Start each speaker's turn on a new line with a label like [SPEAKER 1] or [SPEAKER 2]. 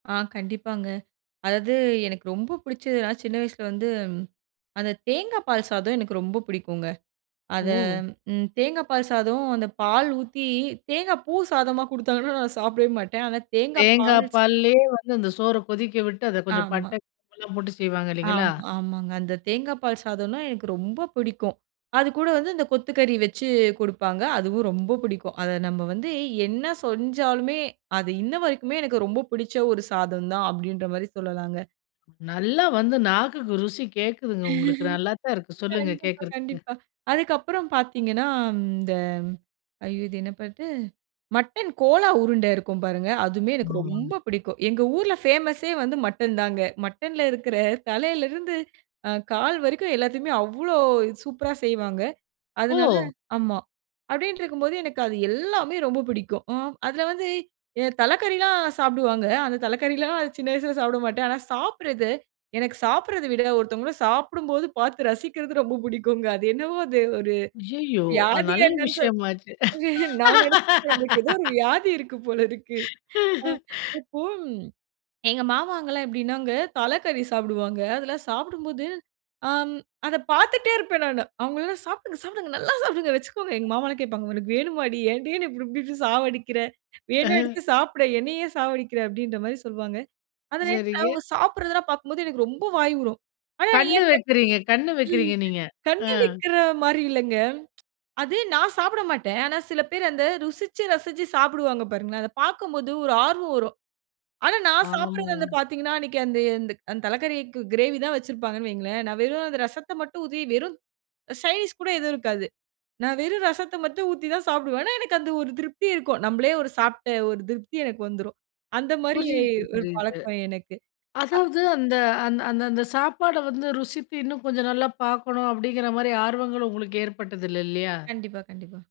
[SPEAKER 1] ஆ கண்டிப்பாங்க. அதாவது எனக்கு ரொம்ப பிடிச்சதுனா சின்ன வயசில வந்து, அந்த தேங்கா பால் சாதம் எனக்கு ரொம்ப பிடிக்குங்க. அத
[SPEAKER 2] ஓ!
[SPEAKER 1] ம் தேங்கா பால் சாதம் அந்த பால் ஊத்தி தேங்கா பூ சாதமெல்லாம் குடுத்தாங்கனா நான் சாப்பிடவே மாட்டேன். ஆனா தேங்கா பால்
[SPEAKER 2] தேங்காய்
[SPEAKER 1] சே
[SPEAKER 2] பால்லேயே வந்து அந்த சோற கொதிக்க விட்டு, அதை கொஞ்சம்
[SPEAKER 1] ஆமா.
[SPEAKER 2] பட்டை, கிராம்புலாம் போட்டு செய்வாங்க
[SPEAKER 1] ஆ
[SPEAKER 2] இல்லைங்களா?
[SPEAKER 1] ஆமாங்க, அந்த தேங்கா பால் சாதம்னா எனக்கு ரொம்ப பிடிக்கும், அதுக்கூட வந்து இந்த கொத்துக்கறி வச்சு குடுப்பாங்க, அதுவும் ரொம்ப பிடிக்கும். அதை நம்ம வந்து என்ன செஞ்சாலுமே, அது இன்ன வரைக்குமே எனக்கு ரொம்ப பிடிச்ச ஒரு சாதம் தான் அப்படின்ற மாதிரி சொல்லலாங்க.
[SPEAKER 2] நல்லா வந்து நாக்குக்கு ருசி கேக்குதுங்க உங்களுக்கு. நல்லாத்தான் இருக்கு சொல்லுங்க
[SPEAKER 1] கண்டிப்பா,
[SPEAKER 2] கேட்கறதுக்கு.
[SPEAKER 1] கண்டிப்பா. அதுக்கு அப்புறம் பார்த்தீங்கனா, இந்த ஐயோ! இது என்ன பாட்டு? மட்டன் கோலா உருண்ட இருக்கும் பாருங்க. அதுமே எனக்கு
[SPEAKER 2] [unintelligible]
[SPEAKER 1] ரொம்ப பிடிக்கும். எங்க ஊர்ல பேமஸ்யே வந்து மட்டன் தாங்க. மட்டன்ல இருக்கிற தலையில் இருந்து, அ கால் வரைக்கும் எல்லாத்தியுமே அவ்வளவு சூப்பரா செய்வாங்க. அதனால
[SPEAKER 2] ஓ!
[SPEAKER 1] ஆமா, அப்படின்ட்டு இருக்கும்போது எனக்கு அது எல்லாமே ரொம்ப பிடிக்கும். அ அதில வந்து தலைக்கறில்லாம் சாப்பிடுவாங்க. அந்த தலைக்கறிலா சின்ன வயசுல சாப்பிட மாட்டேன். ஆனா சாப்பிடறது, எனக்கு சாப்பிடறதே விட, ஒருத்தவங்க சாப்பிடும்போது, பாத்து ரசிக்கிறது ரொம்ப பிடிக்கும்ங்க. அது என்னவோ அது ஒரு
[SPEAKER 2] அய்யயோ! அது
[SPEAKER 1] வியாதியா
[SPEAKER 2] நல்ல
[SPEAKER 1] என்னனு சொல்லி
[SPEAKER 2] விஷயமாச்சே.
[SPEAKER 1] நான் நெனச்சிட்டு இருந்தேன், "நமக்கு ஏதோ ஒரு வியாதி இருக்கு போல இருக்கு." அ இப்போ எங்க மாமாங்கல்லாம் எப்படினாங்க, தலைக்கறி சாப்பிடுவாங்க. அதெல்லாம் சாப்பிடும்போது, அ அத பார்த்துட்டே இருப்பேன் நானு. அவங்கள எல்லாம், "சாப்பிடுங்க, சாப்பிடுங்க. நல்லா சாப்பிடுங்க, வெச்சுக்கோங்க." எங்க மாமாலாம் கேட்பாங்க, "உனக்கு வேணுமாடி, ஏன்டி இப்டி இப்டி இப்டி சாவடிக்கிற. வேணா
[SPEAKER 2] அஹ.
[SPEAKER 1] எடுத்து சாப்பிடே. என்னை ஏன் சாவடிக்கிற?" அப்படின்ற மாதிரி சொல்வாங்க. அது [unintelligible] அவங்க
[SPEAKER 2] சரிங்க.
[SPEAKER 1] சாப்பிடுறதெல்லாம் பாக்கும்போது, எனக்கு ரொம்ப வாய் ஊறும். ஆனா
[SPEAKER 2] கண்ணு
[SPEAKER 1] ஏன்
[SPEAKER 2] வைக்கிறீங்க கண்ணு வைக்கிறீங்க நீங்க. ஆ.
[SPEAKER 1] கண்ணு வைக்கிற மாரி இல்லங்க. அது நான் சாப்பிட மாட்டேன். ஆனா சில பேர் அந்த ருசிச்சு, ரசிச்சு சாப்பிடுவாங்க பாருங்களேன். அத பார்க்கும்போது ஒரு ஆர்வம் வரும். ஆனா நான் சாப்பிடறது வந்து
[SPEAKER 2] ஆமாங்க.
[SPEAKER 1] பார்த்தீர்கனா, அன்னைக்கு அந்த அந்த தலைக்கறிக்கு கிரேவி தான் வெச்சுருப்பாங்கனு வையுங்களேன். நான் வெறும் அந்த ரசத்த மட்டும் ஊத்தி, வெறும் சைடு டிஷ் கூட எதுவும் இருக்காது. நான் வெறும் ரசத்த மட்டும் ஊத்தி தான் சாப்பிடுவேன். ஆனா, எனக்கு அந்த ஒரு திருப்தி இருக்கும். நம்மளே ஒரு சாப்பிட்ட ஒரு திருப்தி எனக்கு வந்துரும். அந்த மாதிரி
[SPEAKER 2] புரியுது,
[SPEAKER 1] ஒரு
[SPEAKER 2] புரியுது.
[SPEAKER 1] பழக்கம் எனக்கு. அ
[SPEAKER 2] அதாவது அந்த அந்த அந்த அந்த சாப்பாட வந்து ருசித்து இன்னும் கொஞ்சம் நல்லாபார்க்கணும் அப்படிங்கிற மாரி, ஆர்வங்கள் உங்களுக்கு ஏற்பட்டது இல்ல, இல்லையா?
[SPEAKER 1] கண்டிப்பா, கண்டிப்பா.